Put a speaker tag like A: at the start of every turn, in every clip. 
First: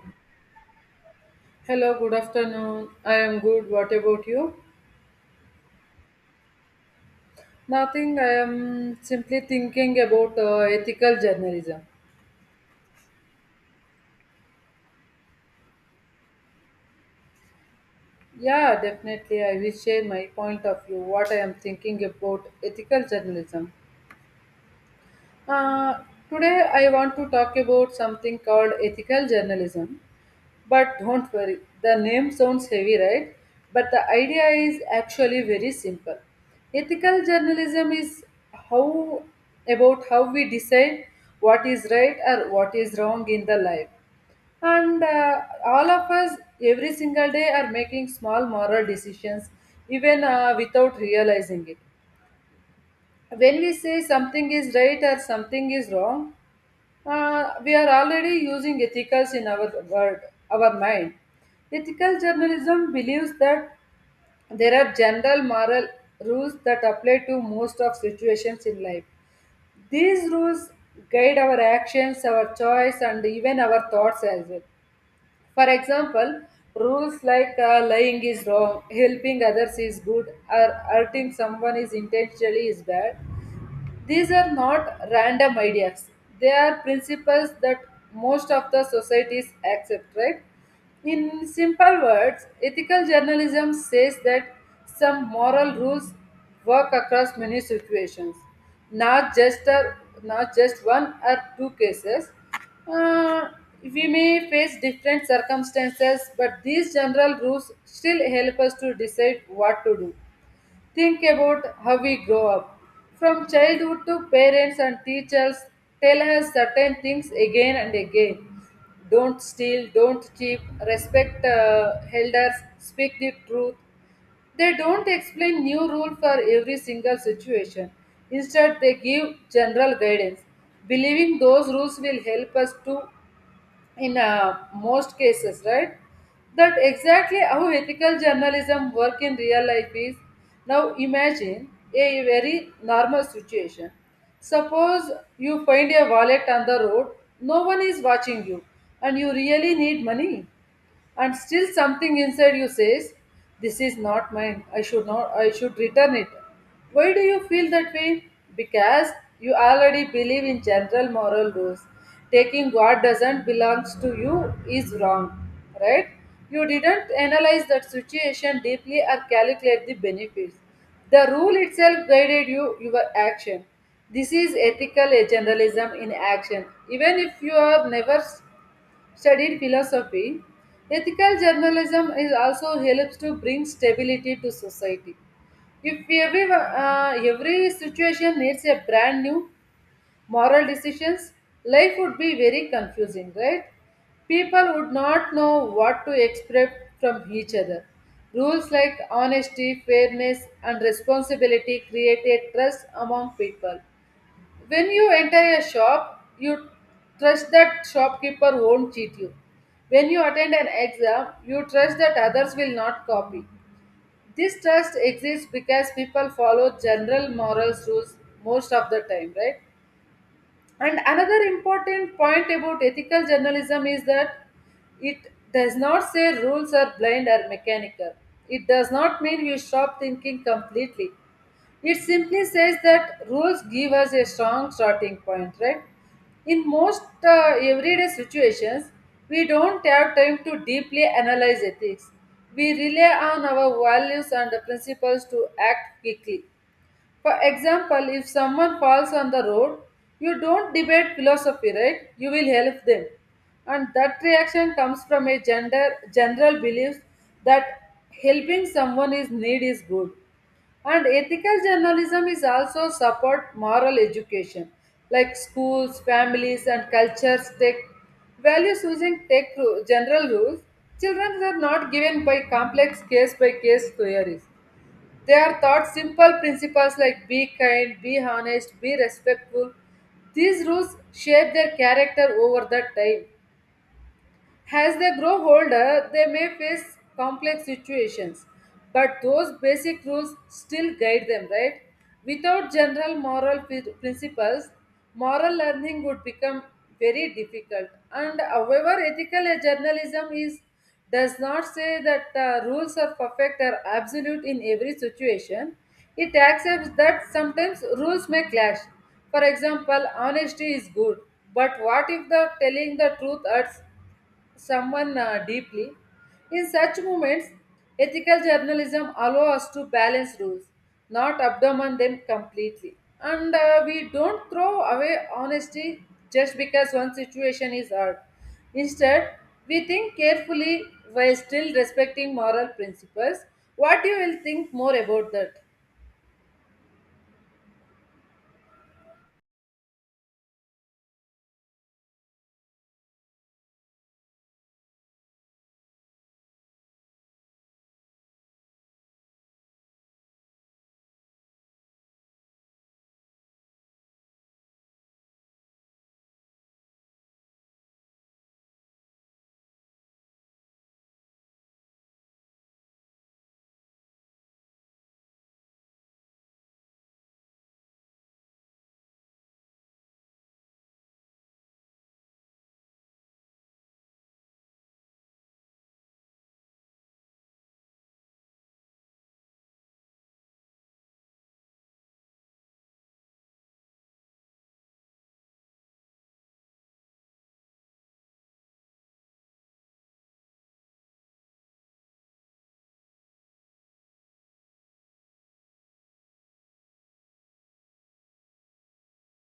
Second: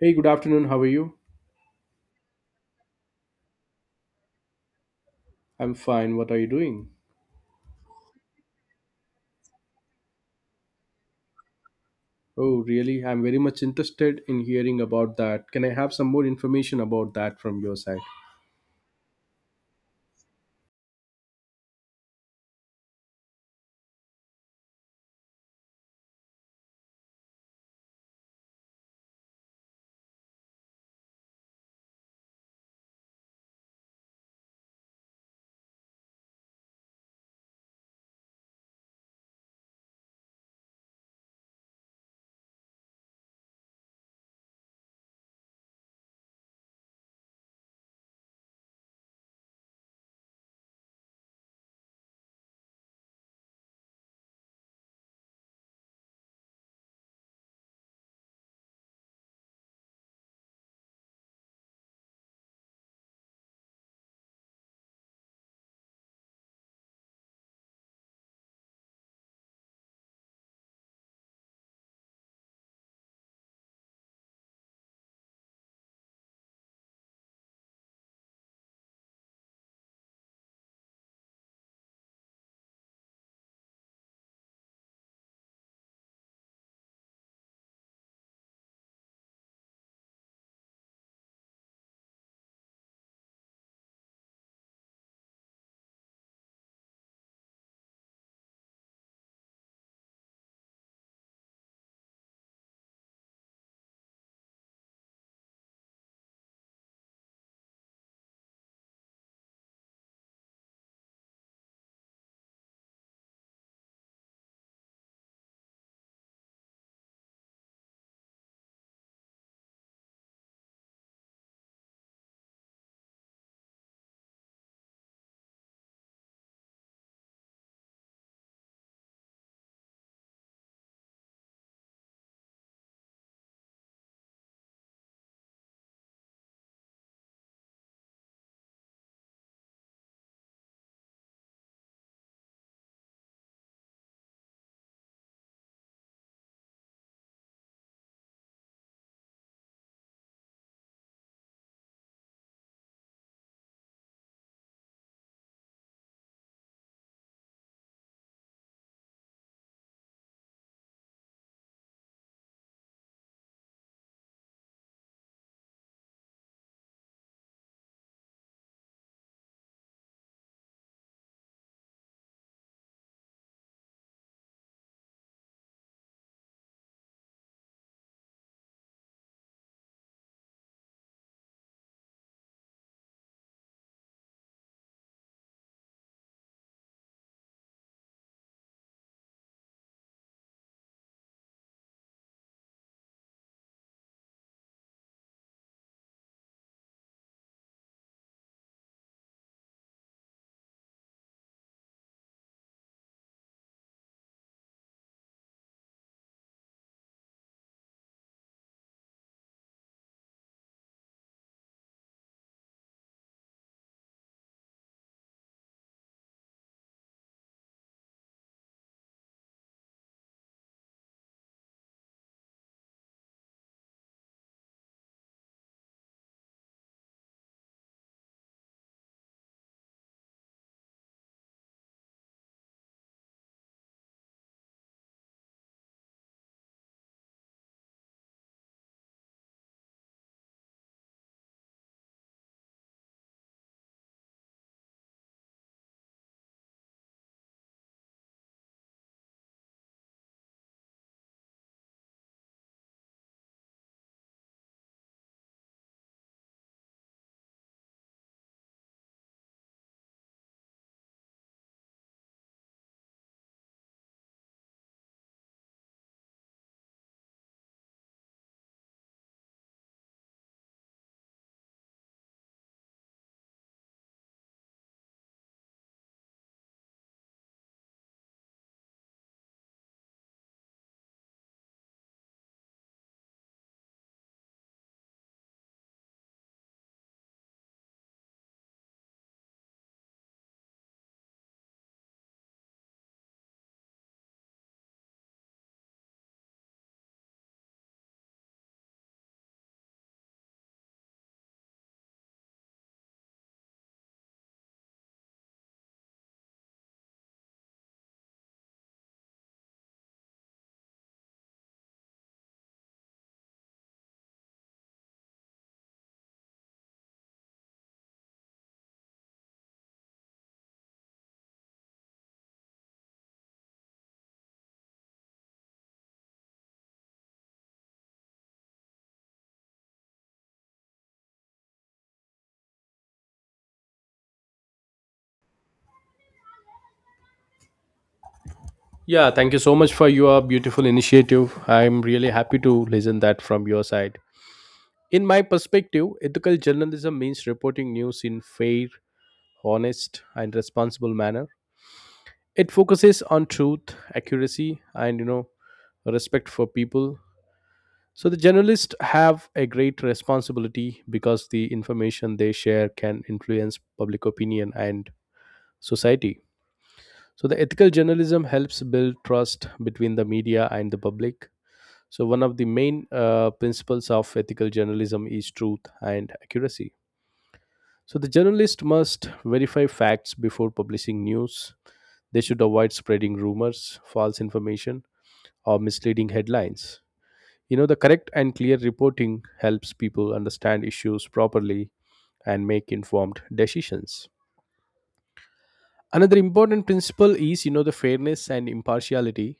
A: Hey, good afternoon. How are you?
B: Hello, good afternoon. I am good. What about you?
A: I'm fine. What are you doing?
B: Nothing. I am simply thinking about ethical journalism.
A: Oh, really? I'm very much interested in hearing about that. Can I have some more information about that from your side?
B: Yeah, definitely. I will share my point of view, what I am thinking about ethical journalism. Uh, Today, I want to talk about something called ethical journalism. But don't worry, the name sounds heavy, right? But the idea is actually very simple. Ethical journalism is how about how we decide what is right or what is wrong in the life. And all of us every single day are making small moral decisions even without realizing it. When we say something is right or something is wrong, we are already using ethicals in our world, our mind. Ethical journalism believes that there are general moral rules that apply to most of situations in life. These rules guide our actions, our choice, and even our thoughts as well. For example, rules like lying is wrong, helping others is good, or hurting someone is intentionally is bad, these are not random ideas. They are principles that most of the societies accept, right? In simple words, ethical journalism says that some moral rules work across many situations, not just a, not just one or two cases. Uh, we may face different circumstances, but these general rules still help us to decide what to do. Think about how we grow up. From childhood to parents and teachers tell us certain things again and again. Don't steal, don't cheat, respect elders, speak the truth. They don't explain new rule for every single situation. Instead, they give general guidance. Believing those rules will help us to in most cases, right? That exactly how ethical journalism work in real life is. Now imagine a very normal situation. Suppose you find a wallet on the road, no one is watching you, and you really need money, and still something inside you says this is not mine, I should not I should return it. Why do you feel that way? Because you already believe in general moral rules. Taking what doesn't belongs to you is wrong, right? You didn't analyze that situation deeply or calculate the benefits. The rule itself guided you your action. This is ethical generalism in action. Even if you have never studied philosophy, ethical journalism is also helps to bring stability to society. If every situation needs a brand new moral decisions, life would be very confusing, right? People would not know what to expect from each other. Rules like honesty, fairness, and responsibility create a trust among people. When you enter a shop, you trust that shopkeeper won't cheat you. When you attend an exam, you trust that others will not copy. This trust exists because people follow general morals rules most of the time, right? And another important point about ethical journalism is that it does not say rules are blind or mechanical. It does not mean you stop thinking completely. It simply says that rules give us a strong starting point, right? In most everyday situations, we don't have time to deeply analyze ethics. We rely on our values and the principles to act quickly. For example, if someone falls on the road, you don't debate philosophy, right? You will help them. And that reaction comes from a general belief that helping someone is need is good. And ethical journalism is also support moral education, like schools, families, and cultures take values using general rules. Children are not given by complex case by case theories. They are taught simple principles like be kind, be honest, be respectful. These rules shape their character over the time. As they grow older, they may face complex situations, but those basic rules still guide them, right? Without general principles, moral learning would become very difficult. And however, ethical journalism is does not say that rules are perfect or absolute in every situation. It accepts that sometimes rules may clash. For example, honesty is good, but what if the telling the truth hurts someone deeply. In such moments, ethical journalism allows us to balance rules, not abandon them completely. And we don't throw away honesty just because one situation is hard. Instead, we think carefully while still respecting moral principles. What you will think more about that?
A: Yeah, thank you so much for your beautiful initiative. I'm really happy to listen that from your side. In my perspective, ethical journalism means reporting news in fair, honest, and responsible manner. It focuses on truth, accuracy, and respect for people. So the journalists have a great responsibility because the information they share can influence public opinion and society. So the ethical journalism helps build trust between the media and the public. So one of the main principles of ethical journalism is truth and accuracy. So the journalist must verify facts before publishing news. They should avoid spreading rumors, false information, or misleading headlines. The correct and clear reporting helps people understand issues properly and make informed decisions. Another important principle is, the fairness and impartiality.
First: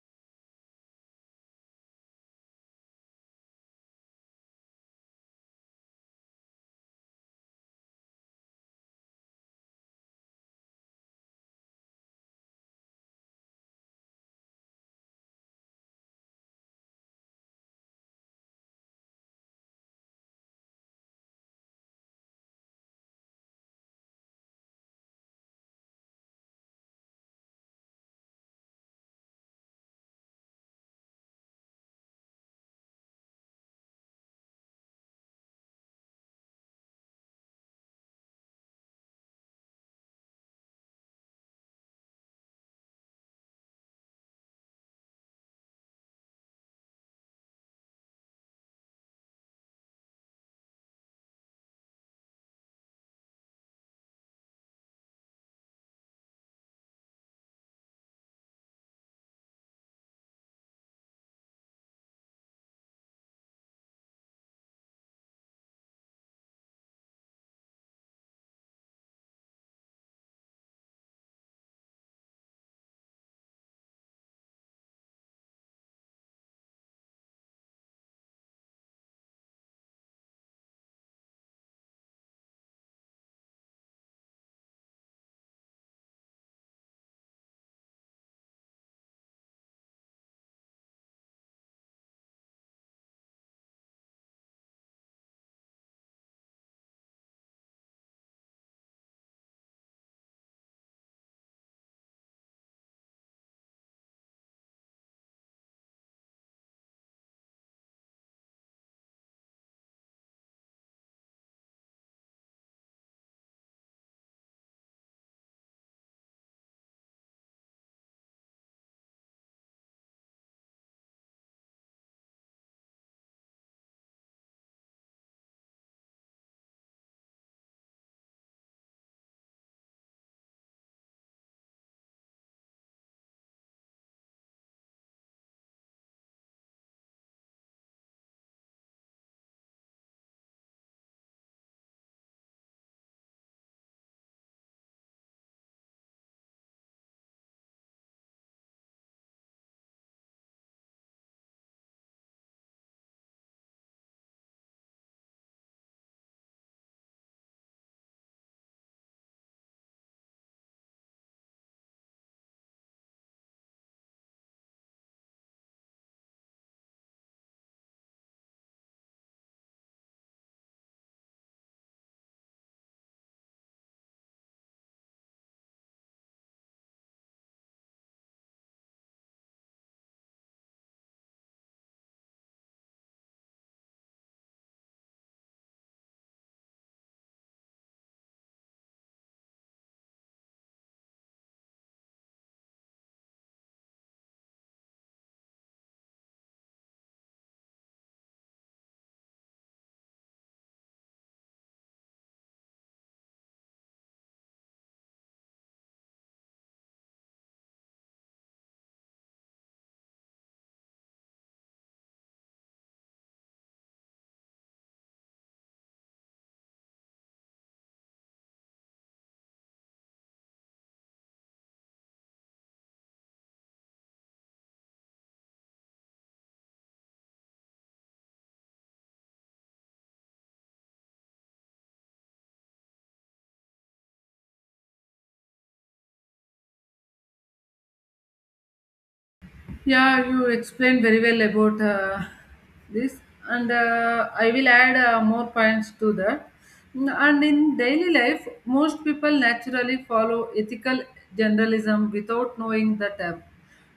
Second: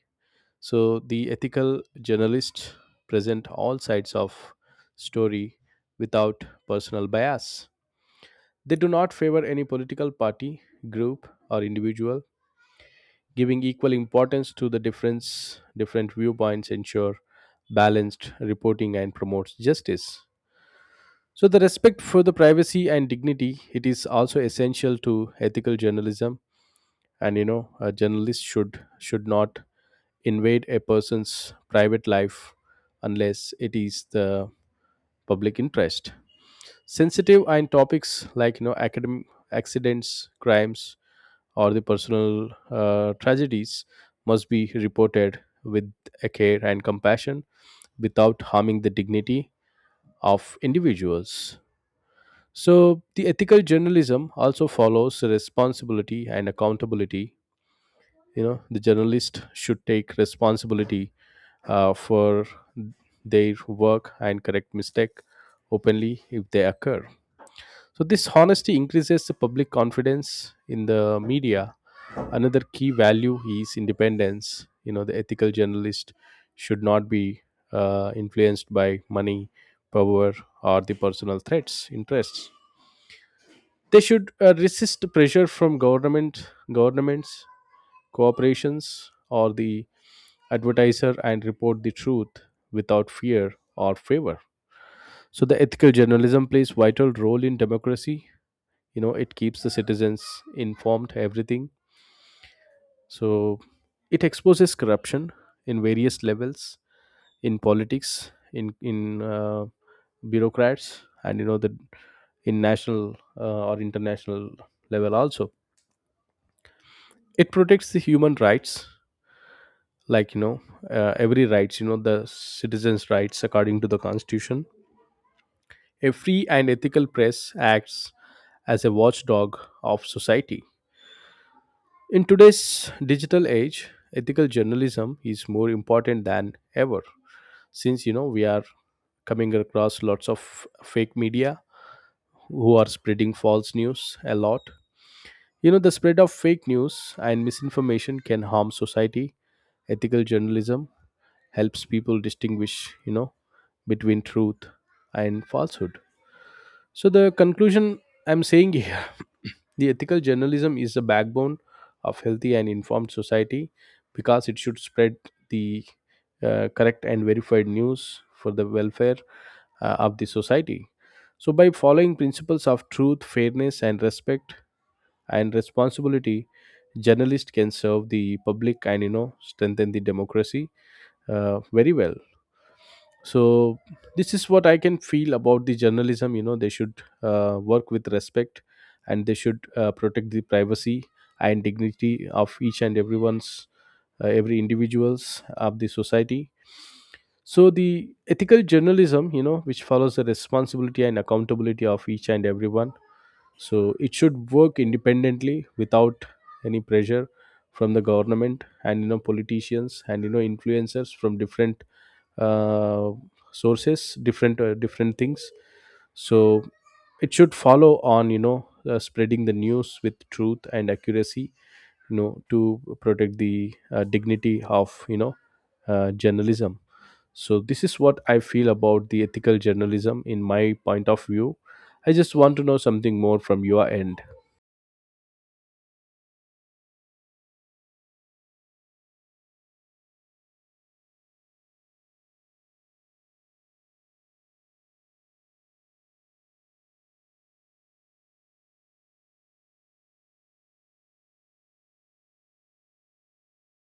A: So the ethical journalists present all sides of story without personal bias. They do not favor any political party, group, or individual. Giving equal importance to the difference, different viewpoints ensure balanced reporting and promotes justice. So the respect for the privacy and dignity, it is also essential to ethical journalism, and a journalist should not invade a person's private life unless it is the public interest. Sensitive and topics like academic accidents, crimes, or the personal tragedies must be reported with a care and compassion without harming the dignity of individuals. So the ethical journalism also follows responsibility and accountability. The journalist should take responsibility for their work and correct mistake openly if they occur. So this honesty increases the public confidence in the media. Another key value is independence. The ethical journalist should not be influenced by money, power, or the personal threats, interests. They should resist pressure from government, governments, corporations, or the advertiser and report the truth without fear or favor. So the ethical journalism plays vital role in democracy. It keeps the citizens informed everything. So it exposes corruption in various levels, in politics, in bureaucrats, and the in national or international level also. It protects the human rights, like every rights, the citizens rights according to the constitution. A free and ethical press acts as a watchdog of society. In today's digital age, ethical journalism is more important than ever, since we are coming across lots of fake media who are spreading false news a lot. The spread of fake news and misinformation can harm society. Ethical journalism helps people distinguish, you know between truth and falsehood. So, the conclusion I'm saying here the ethical journalism is the backbone of healthy and informed society, because it should spread the correct and verified news for the welfare of the society. So, by following principles of truth, fairness, and respect and responsibility, journalists can serve the public and strengthen the democracy very well. So this is what I can feel about the journalism. You know they should work with respect, and they should protect the privacy and dignity of each and everyone's, every individuals of the society. So the ethical journalism, which follows the responsibility and accountability of each and everyone, so it should work independently without any pressure from the government and politicians and influencers from different uh, sources, different different things. So it should follow on, spreading the news with truth and accuracy, to protect the dignity of journalism. So this is what I feel about the ethical journalism in my point of view. I just want to know something more from your end.
B: Yeah, you explained very well about this, and I will add more points to that. And in daily life, most people naturally follow ethical generalism without knowing the term.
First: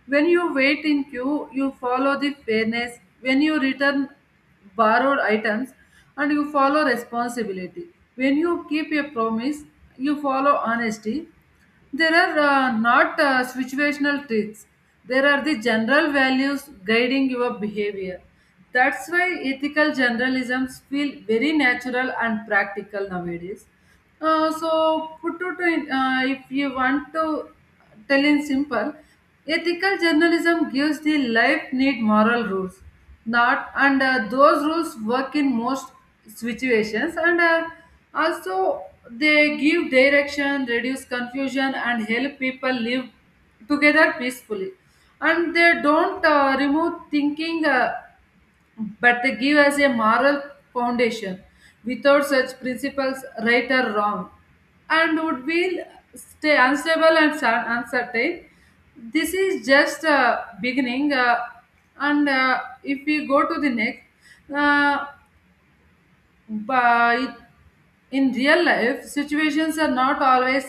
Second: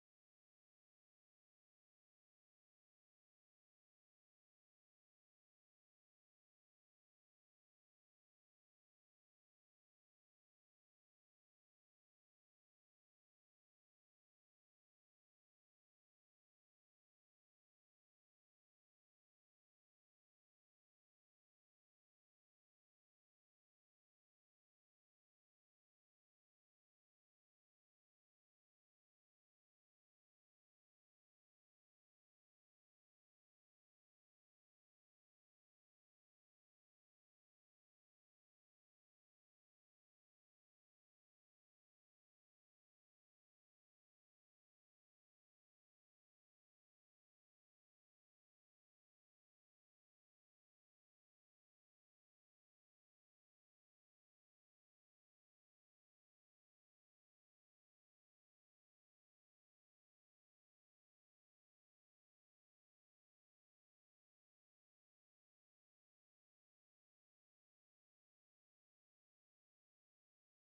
B: When you wait in queue, you follow the fairness. When you return borrowed items, and you follow responsibility. When you keep a promise, you follow honesty. There are not situational tricks. There are the general values guiding your behavior. That's why ethical generalisms feel very natural and practical nowadays. If you want to tell in simple, ethical journalism gives the life need moral rules that and those rules work in most situations, and also they give direction, reduce confusion, and help people live together peacefully, and they don't remove thinking, but they give us a moral foundation. Without such principles, right or wrong, and would be stay unstable and uncertain. This is just a beginning, and if we go to the next, uh, by in real life, situations are not always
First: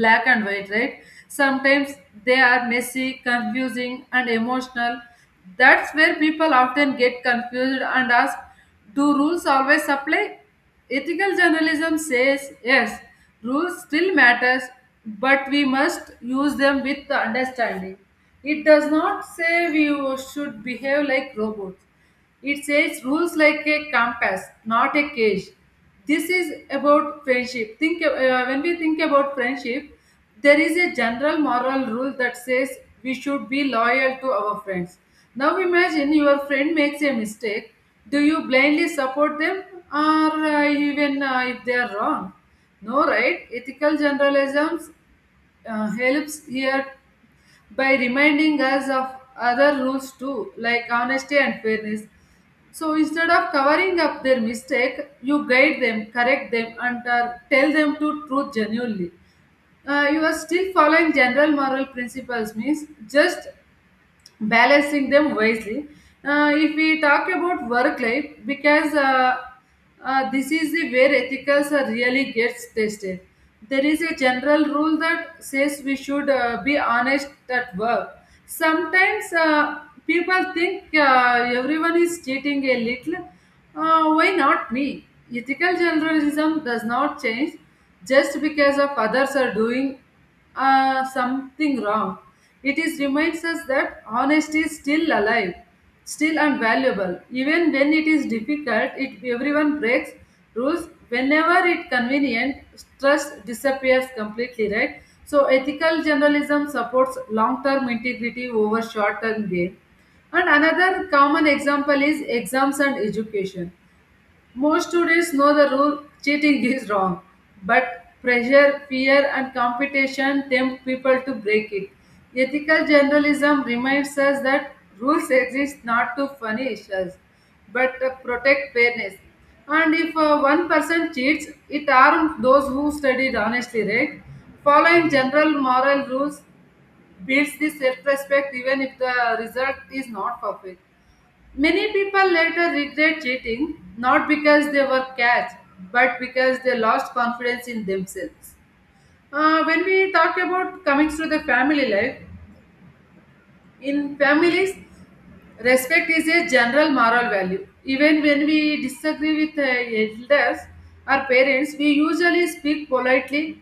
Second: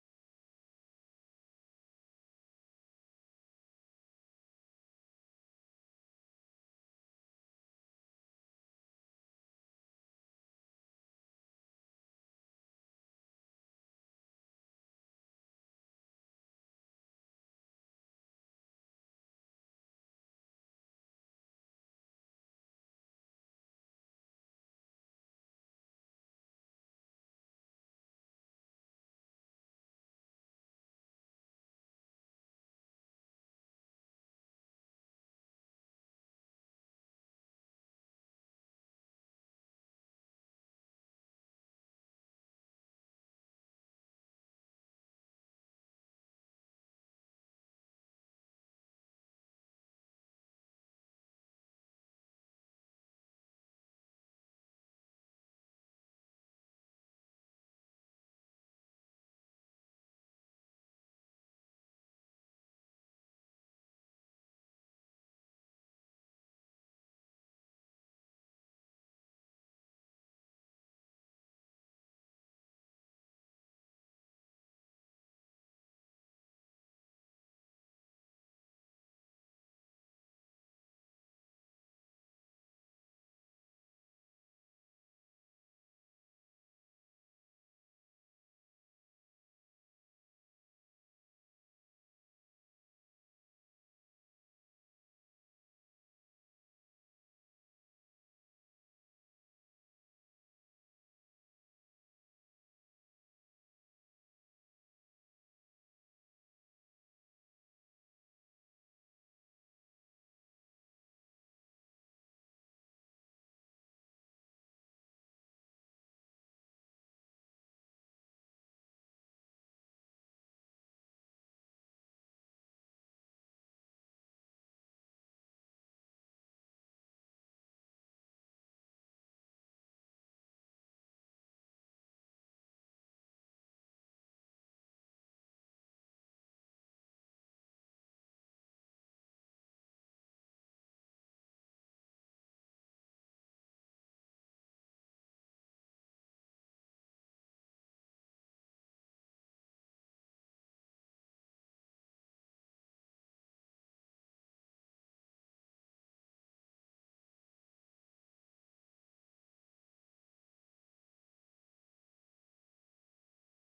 B: black and white, right? Sometimes they are messy, confusing, and emotional. That's where people often get confused and ask, do rules always apply? Ethical journalism says yes, rules still matters, but we must use them with understanding. It does not say we should behave like robots. It says rules like a compass, not a cage. This is about friendship think when we think about friendship, there is a general moral rule that says we should be loyal to our friends. Now imagine your friend makes a mistake. Do you blindly support them, or even if they are wrong? No, right? Ethical generalisms helps here by reminding us of other rules too, like honesty and fairness. So instead of covering up their mistake, you guide them, correct them, and tell them to truth genuinely. You are still following general moral principles means just balancing them wisely. If we talk about work life, because this is the where ethicals are really gets tested. There is a general rule that says we should be honest at work. Sometimes people think everyone is cheating a little. Why not me? Ethical journalism does not change just because of others are doing something wrong. It is reminds us that honesty is still alive, still unvaluable. Even when it is difficult, it everyone breaks rules. Whenever it convenient, trust disappears completely, right? So ethical journalism supports long-term integrity over short-term gain. And another common example is exams and education. Most students know the rule cheating is wrong, but pressure, fear, and competition tempt people to break it. Ethical journalism reminds us that rules exist not to punish us, but to protect fairness. And if one person cheats, it harms those who studied honestly, right? Following general moral rules builds the self respect even if the result is not perfect. Many people later regret cheating not because they were catch, but because they lost confidence in themselves. When we talk about coming to the family life, in families, respect is a general moral value. Even when we disagree with elders or parents, we usually speak politely.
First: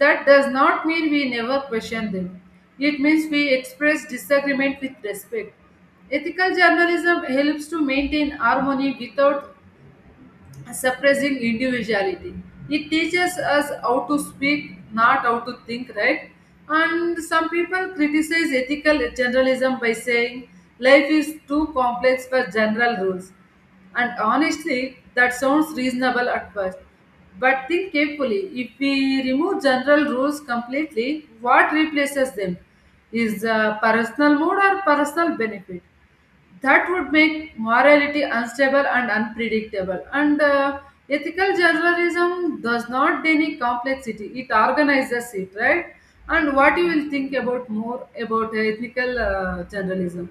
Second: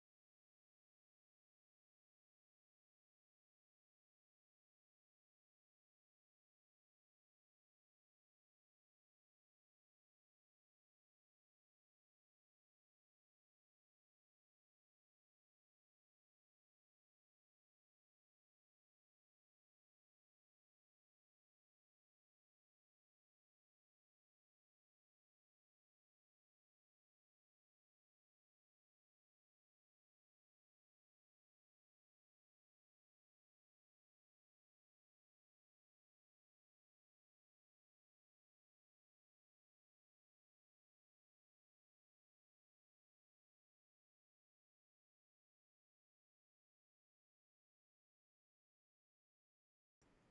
B: That does not mean we never question them. It means we express disagreement with respect. Ethical journalism helps to maintain harmony without suppressing individuality. It teaches us how to speak, not how to think, right? And some people criticize ethical generalism by saying life is too complex for general rules. And honestly, that sounds reasonable at first. But think carefully, if we remove general rules completely, what replaces them? Is personal mode or personal benefit? That would make morality unstable and unpredictable. And ethical journalism does not deny complexity; it organizes it, right? And what you will think about more about ethical journalism?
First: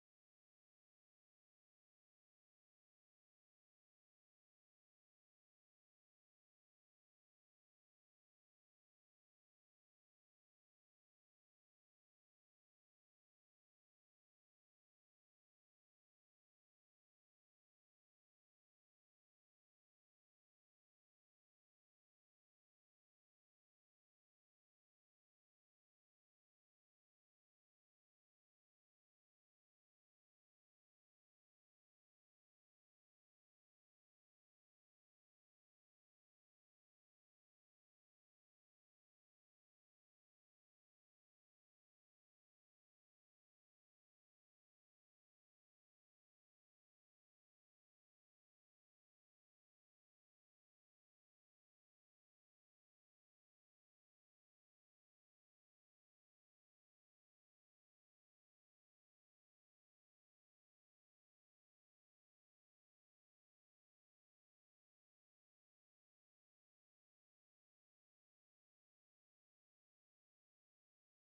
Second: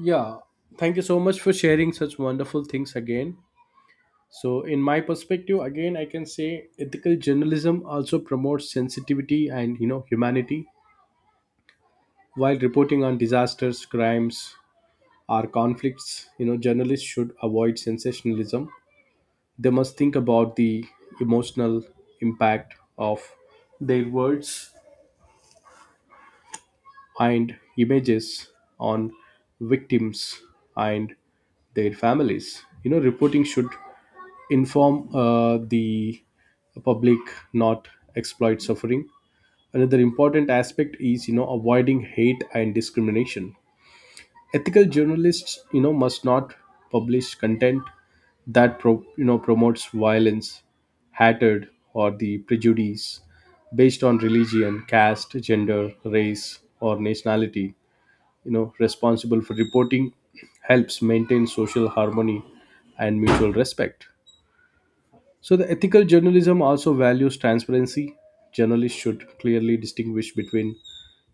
A: Yeah, thank you so much for sharing such wonderful things again. So, in my perspective, again, I can say ethical journalism also promotes sensitivity and humanity while reporting on disasters, crimes, or conflicts. You know, journalists should avoid sensationalism. They must think about the emotional impact of their words and images on victims and their families. You know, reporting should inform the public, not exploit suffering. Another important aspect is, avoiding hate and discrimination. Ethical journalists, must not publish content that promotes violence, hatred, or the prejudice based on religion, caste, gender, race, or nationality. Responsible for reporting helps maintain social harmony and mutual respect. So, the ethical journalism also values transparency. Journalists should clearly distinguish between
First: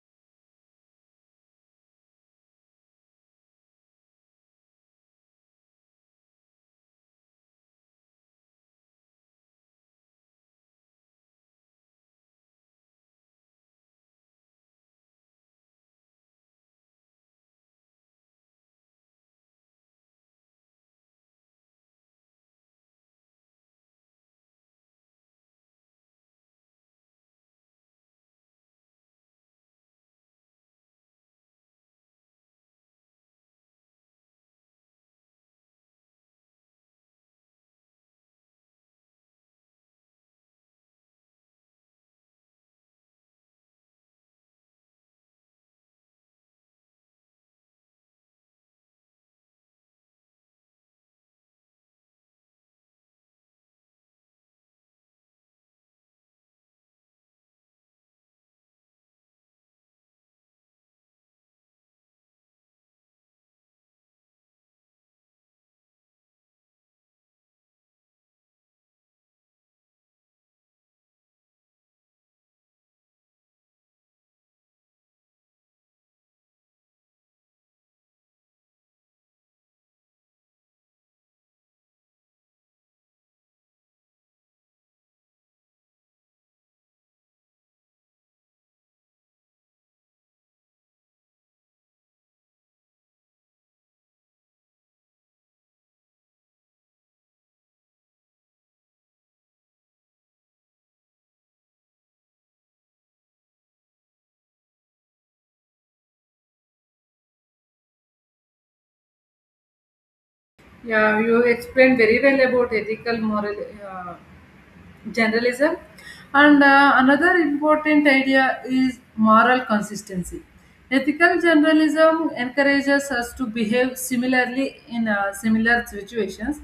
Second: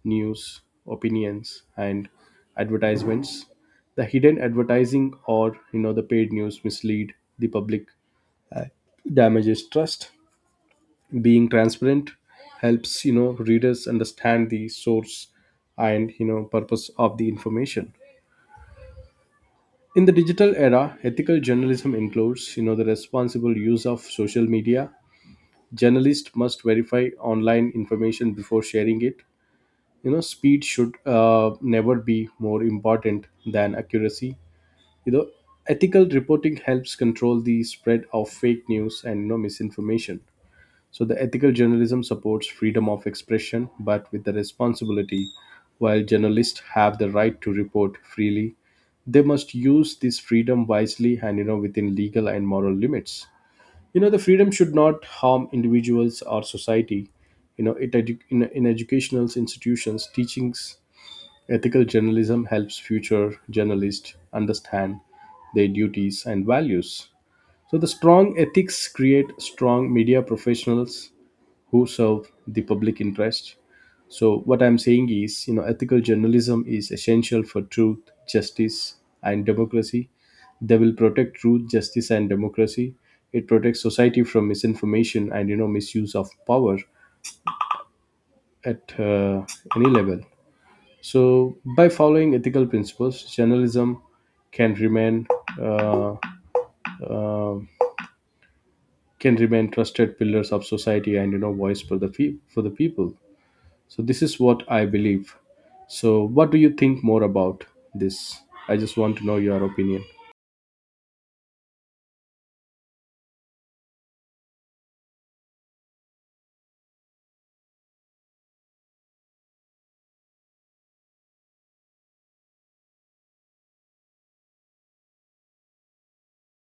A: news, opinions, and advertisements. The hidden advertising, or the paid news, mislead the public, uh, damages trust. Being transparent helps, readers understand the source and purpose of the information. In the digital era, ethical journalism includes, the responsible use of social media. Journalists must verify online information before sharing it. Speed should never be more important than accuracy. you know Ethical reporting helps control the spread of fake news and misinformation. So the ethical journalism supports freedom of expression, but with the responsibility. While journalists have the right to report freely, they must use this freedom wisely and, within legal and moral limits. The freedom should not harm individuals or society. In educational institutions teachings, ethical journalism helps future journalists understand their duties and values. So the strong ethics create strong media professionals who serve the public interest. So what I'm saying is, ethical journalism is essential for truth, justice, and democracy. They will protect truth, justice, and democracy. It protects society from misinformation and misuse of power at any level. So by following ethical principles, journalism can remain uh, uh, can remain trusted pillars of society and, voice for the for the people. So this is what I believe. So what do you think more about this? I just want to know your opinion.
B: Yeah, you explained very well about ethical moral. Generalism, and another important idea is moral consistency. Ethical generalism encourages us to behave similarly in similar situations.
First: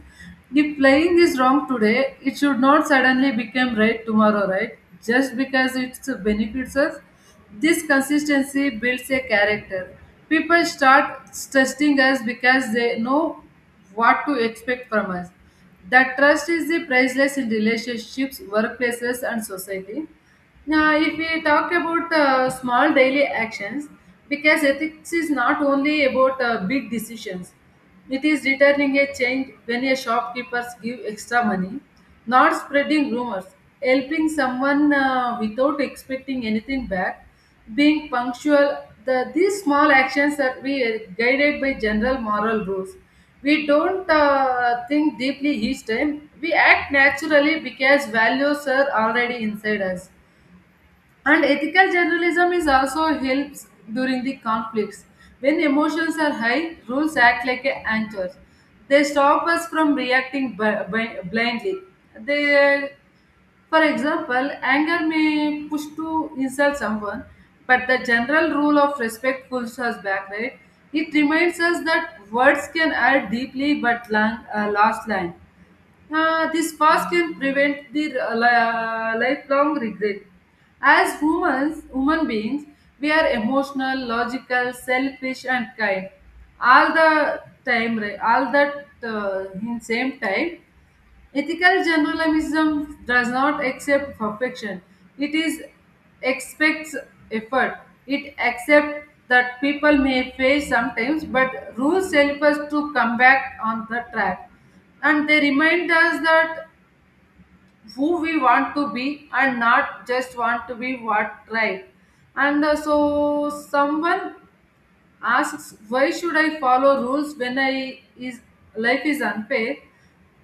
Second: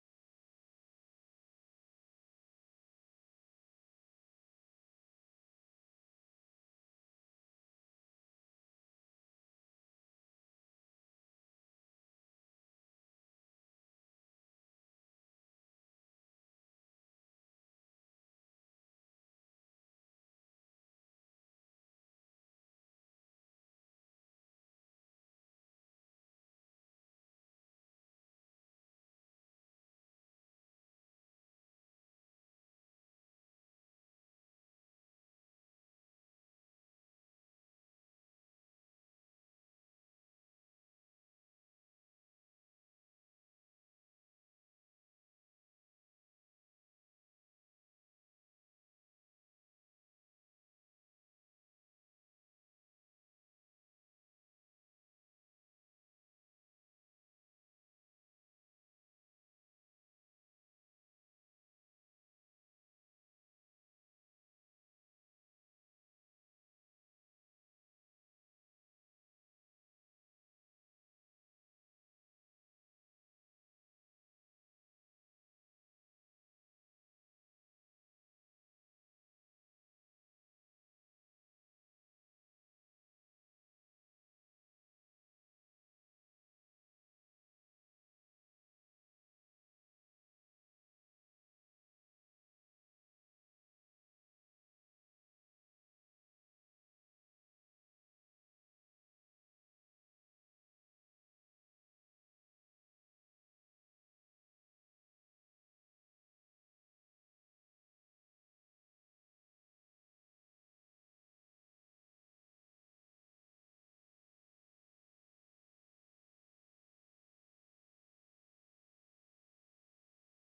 B: If playing is wrong today, it should not suddenly become right tomorrow, right, just because it benefits us. This consistency builds a character. People start trusting us because they know what to expect from us. That trust is the priceless in relationships, workplaces, and society. Now, if we talk about small daily actions, because ethics is not only about big decisions, it is returning a change when a shopkeeper gives extra money, not spreading rumors, helping someone without expecting anything back, being punctual, these small actions that we are guided by general moral rules. We don't think deeply each time, we act naturally because values are already inside us. And ethical journalism is also helps during the conflicts. When emotions are high, rules act like a anchors. They stop us from reacting blindly. They For example, anger may push to insult someone, but the general rule of respect pulls us back, right? It reminds us that words can hurt deeply but long, last line. This past can prevent the lifelong regret. As humans, human beings, we are emotional, logical, selfish, and kind. All the time, right? All that in same time. Ethical journalism does not accept perfection. It is expects effort. It accepts that people may fail sometimes, but rules help us to come back on the track. And they remind us that who we want to be and not just want to be what right. And so someone asks, why should I follow rules when I is life is unfair?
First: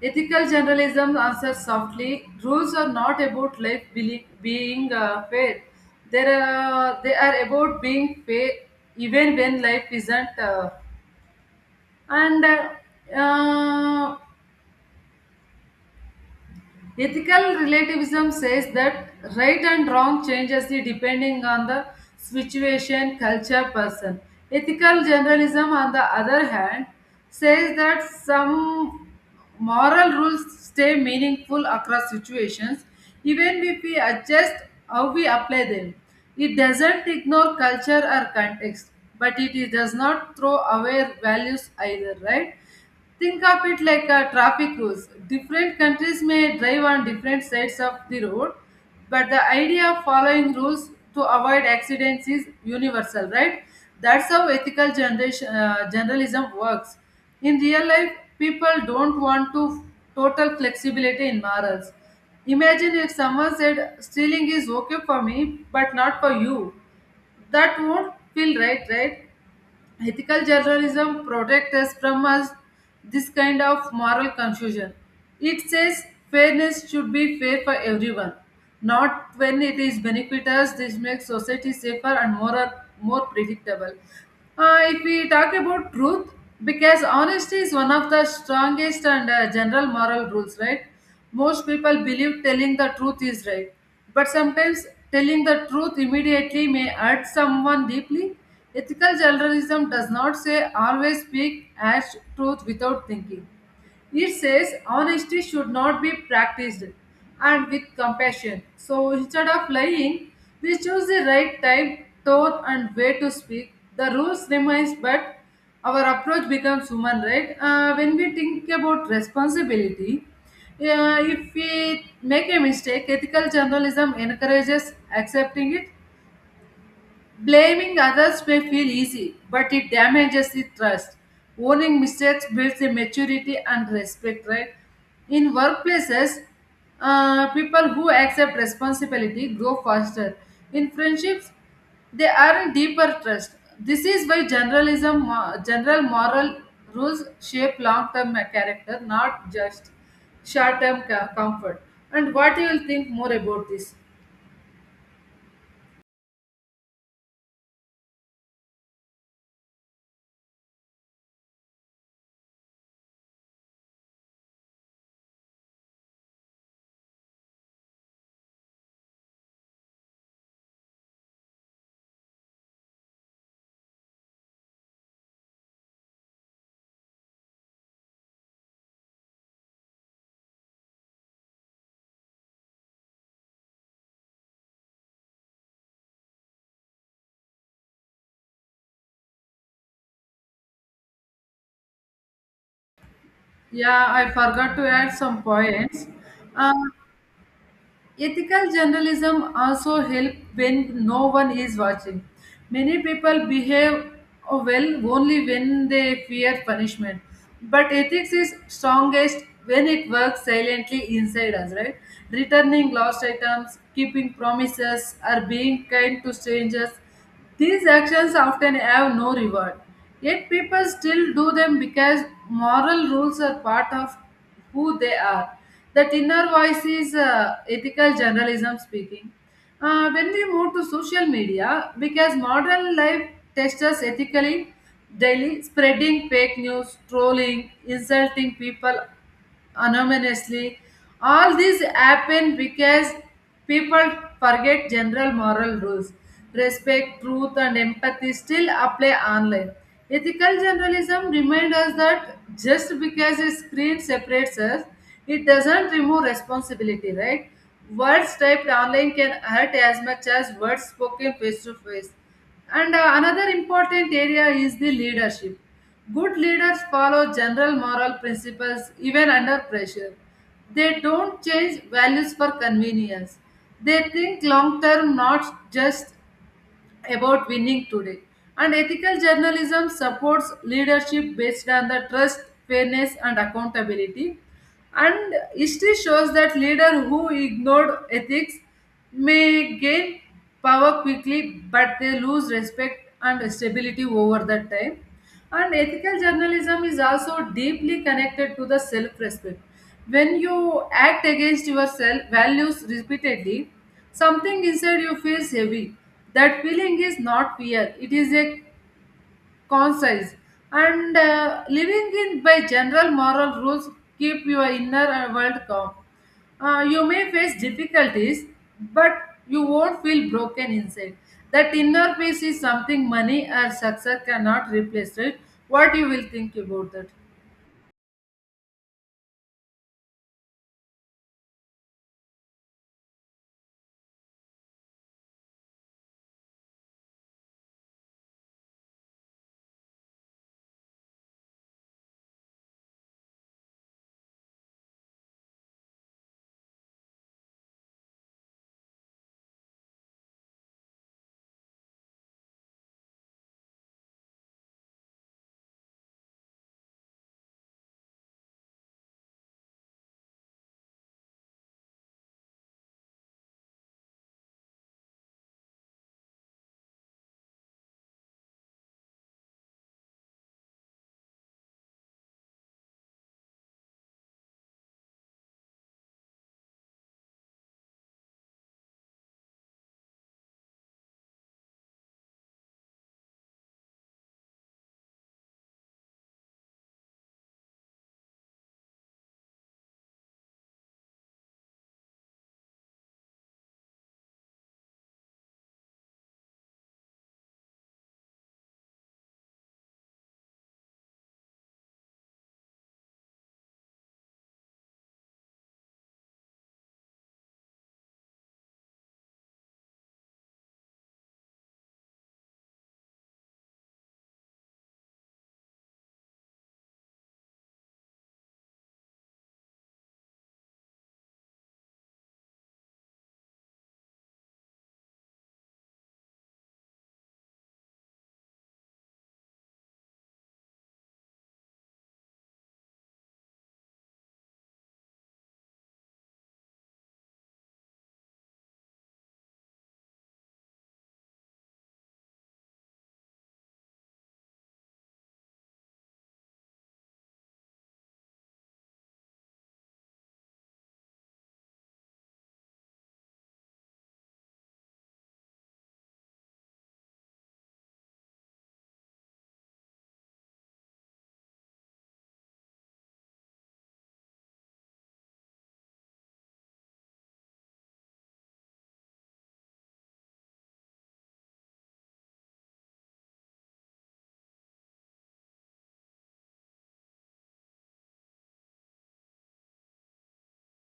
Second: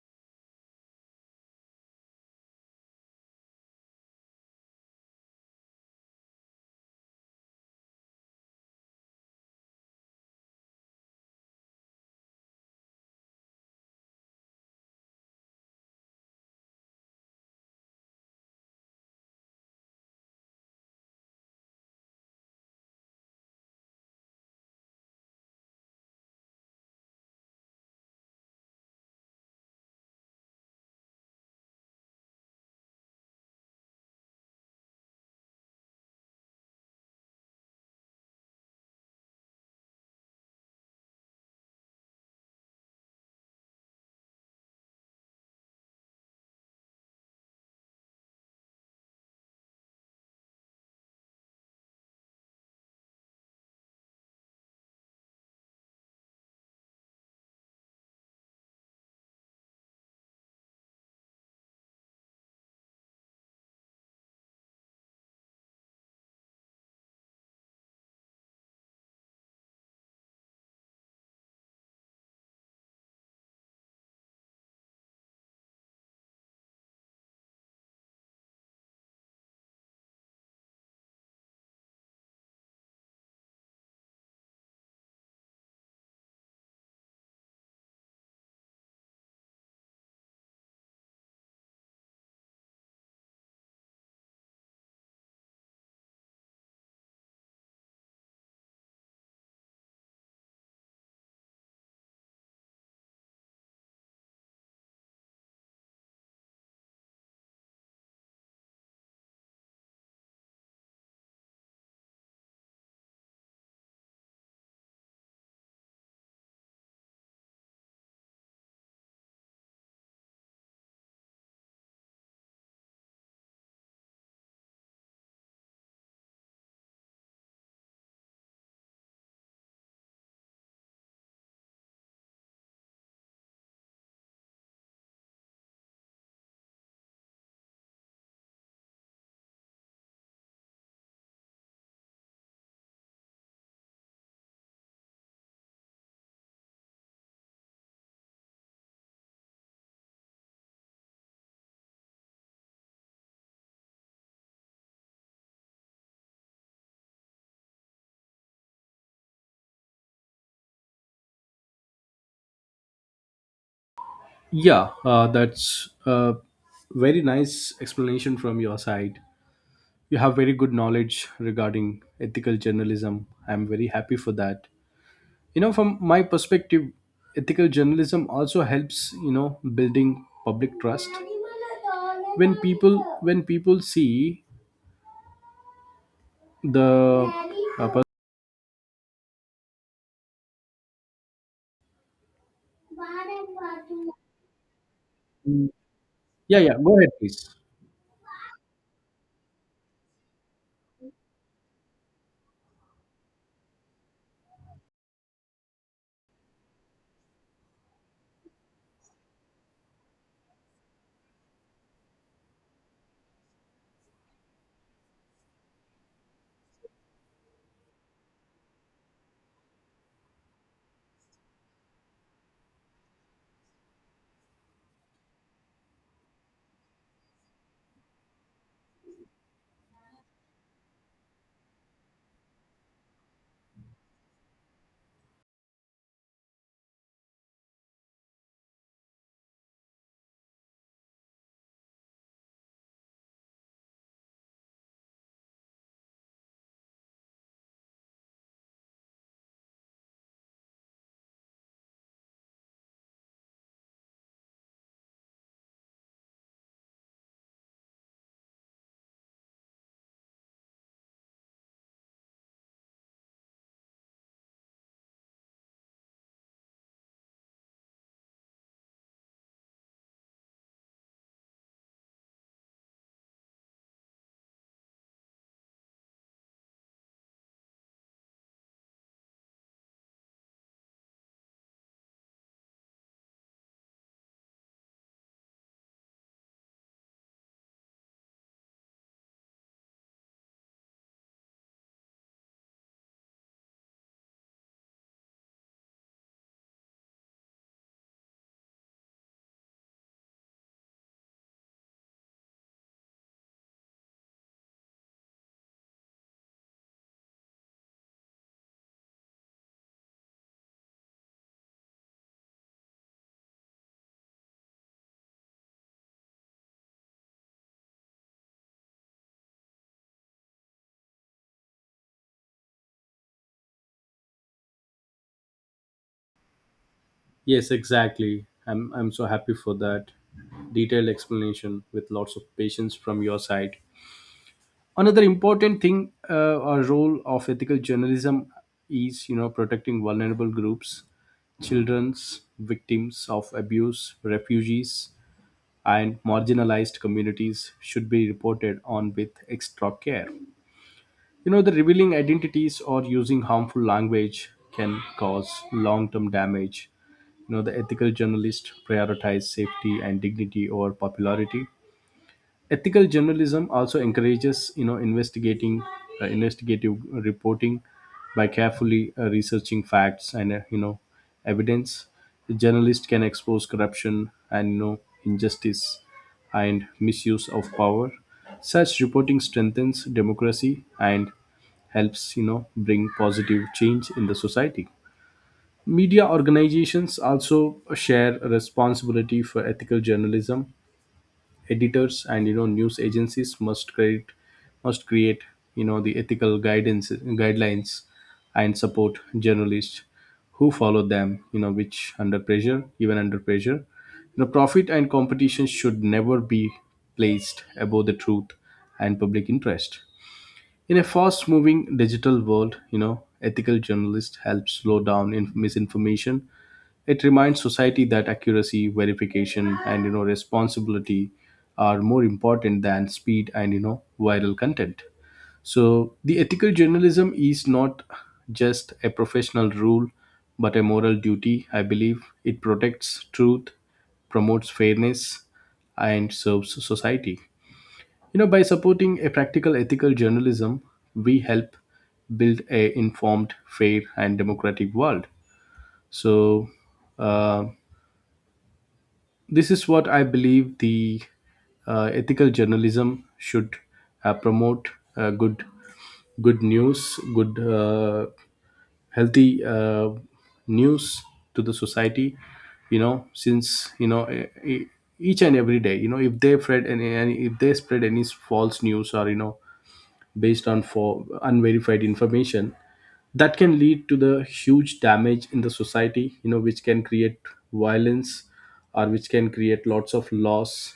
B: Ethical generalism answers softly, rules are not about life being fair. They are about being fair even when life isn't. And uh, Ethical relativism says that right and wrong changes depending on the situation, culture, person. Ethical generalism, on the other hand, says that some moral rules stay meaningful across situations, even if we adjust how we apply them. It doesn't ignore culture or context, but it does not throw away values either, right? Think of it like a traffic rules. Different countries may drive on different sides of the road, but the idea of following rules to avoid accidents is universal, right? That's how ethical journalism works. In real life, people don't want to total flexibility in morals. Imagine if someone said stealing is okay for me, but not for you. That won't feel right, right? Ethical journalism protects us from us this kind of moral confusion. It says fairness should be fair for everyone, not when it is benefit us. This makes society safer and more predictable. If we talk about truth, because honesty is one of the strongest and general moral rules, right? Most people believe telling the truth is right, but sometimes telling the truth immediately may hurt someone deeply. Ethical journalism does not say always speak as truth without thinking. It says honesty should not be practiced and with compassion. So instead of lying, we choose the right time, tone, and way to speak. The rules remains, but our approach becomes human, right? When we think about responsibility, if we make a mistake, ethical journalism encourages accepting it. Blaming others may feel easy, but it damages the trust. Owning mistakes builds the maturity and respect, right? In workplaces, people who accept responsibility grow faster. In friendships, they earn deeper trust. This is why general moral rules shape long-term character, not just comfort. And what you will think more about this?
A: Yeah, that's a very nice explanation from your side. You have very good knowledge regarding ethical journalism. I'm very happy for that. You know, from my perspective, ethical journalism also helps, building public trust. When people when people see the uh, pers-
B: Yeah, I forgot to add some points.
A: Yeah,
B: Uh,
A: yeah. Go ahead, please.
B: Ethical journalism also help when no one is watching. Many people behave well only when they fear punishment. But ethics is strongest when it works silently inside us, right? Returning lost items, keeping promises, or being kind to strangers. These actions often have no reward, yet people still do them because moral rules are part of who they are. That inner voice is ethical journalism speaking. When we move to social media, because modern life tests us ethically daily, spreading fake news, trolling, insulting people anonymously. All these happen because people forget general moral rules. Respect, truth, and empathy still apply online. Ethical journalism reminds us that just because a screen separates us, it doesn't remove responsibility, right? Words typed online can hurt as much as words spoken face to face. And Another important area is the leadership. Good leaders follow general moral principles even under pressure. They don't change values for convenience. They think long term, not just about winning today. And ethical journalism supports leadership based on the trust, fairness, and accountability. And history shows that leaders who ignored ethics may gain power quickly, but they lose respect and stability over the time. And ethical journalism is also deeply connected to the self respect. When you act against your self values repeatedly, something inside you feels heavy. That feeling is not fear, it is a concise. And Living in by general moral rules keep your inner world calm. You may face difficulties, but you won't feel broken inside. That inner peace is something money or success cannot replace it. What you will think about that?
A: Yes, exactly. I'm so happy for that detailed explanation with lots of patience from your side. Another important thing or role of ethical journalism is, protecting vulnerable groups, children's victims of abuse, refugees, and marginalized communities should be reported on with extra care. You know, the revealing identities or using harmful language can cause long term damage. You know, the ethical journalists prioritize safety and dignity over popularity. Ethical journalism also encourages, you know investigating investigative reporting, by carefully researching facts and, evidence. The journalist can expose corruption and, injustice and misuse of power. Such reporting strengthens democracy and helps, bring positive change in the society. Media organizations also share a responsibility for ethical journalism. Editors and, news agencies must create, the ethical guidance guidelines, and support journalists who follow them, you know which under pressure even under pressure. Profit and competition should never be placed above the truth and public interest. In a fast moving digital world, ethical journalist helps slow down in misinformation. It reminds society that accuracy, verification, and, responsibility are more important than speed and, viral content. So the ethical journalism is not just a professional rule, but a moral duty. I believe it protects truth, promotes fairness, and serves society. You know, by supporting a practical ethical journalism, we help build a informed, fair, and democratic world. So, uh, this is what I believe, the ethical journalism should promote good good news, good healthy news to the society. You know, since each and every day, you know, if they spread any if they spread any false news, or based on for unverified information, that can lead to the huge damage in the society, which can create violence, or which can create lots of loss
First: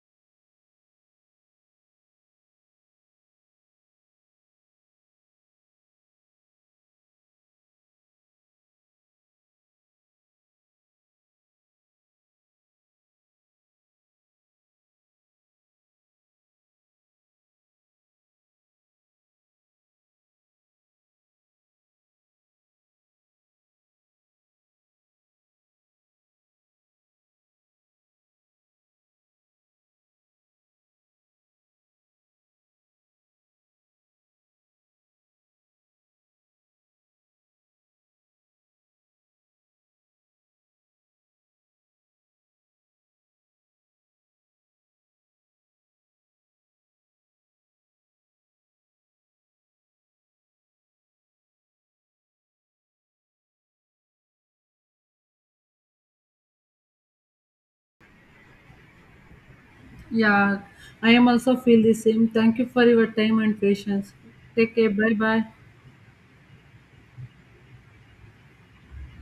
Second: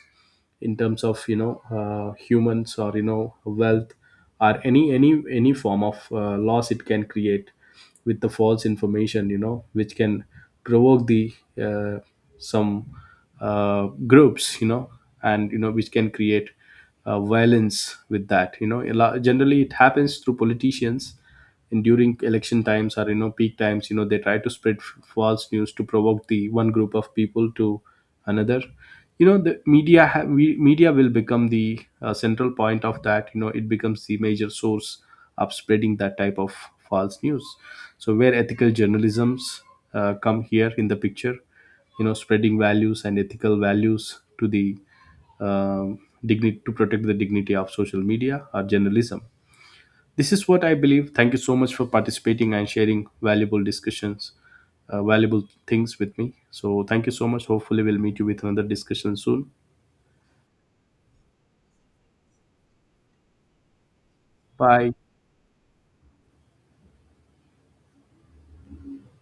A: in terms of, humans or, wealth, or any form of loss it can create with the false information, which can provoke the uh, some groups, and, which can create violence with that. You know, generally it happens through politicians, and during election times or, peak times, they try to spread false news to provoke the one group of people to another. You know, the media will become the central point of that. You know, it becomes the major source of spreading that type of false news. So where ethical journalisms come here in the picture, spreading values and ethical values to the, um, dignity, to protect the dignity of social media or journalism. This is what I believe. Thank you so much for participating and sharing valuable discussions, valuable things with me. So thank you so much. Hopefully, we'll meet you with another discussion soon.
B: Yeah, I am also feel the same. Thank you for your time and patience. Take care.
A: Bye.
B: Bye bye.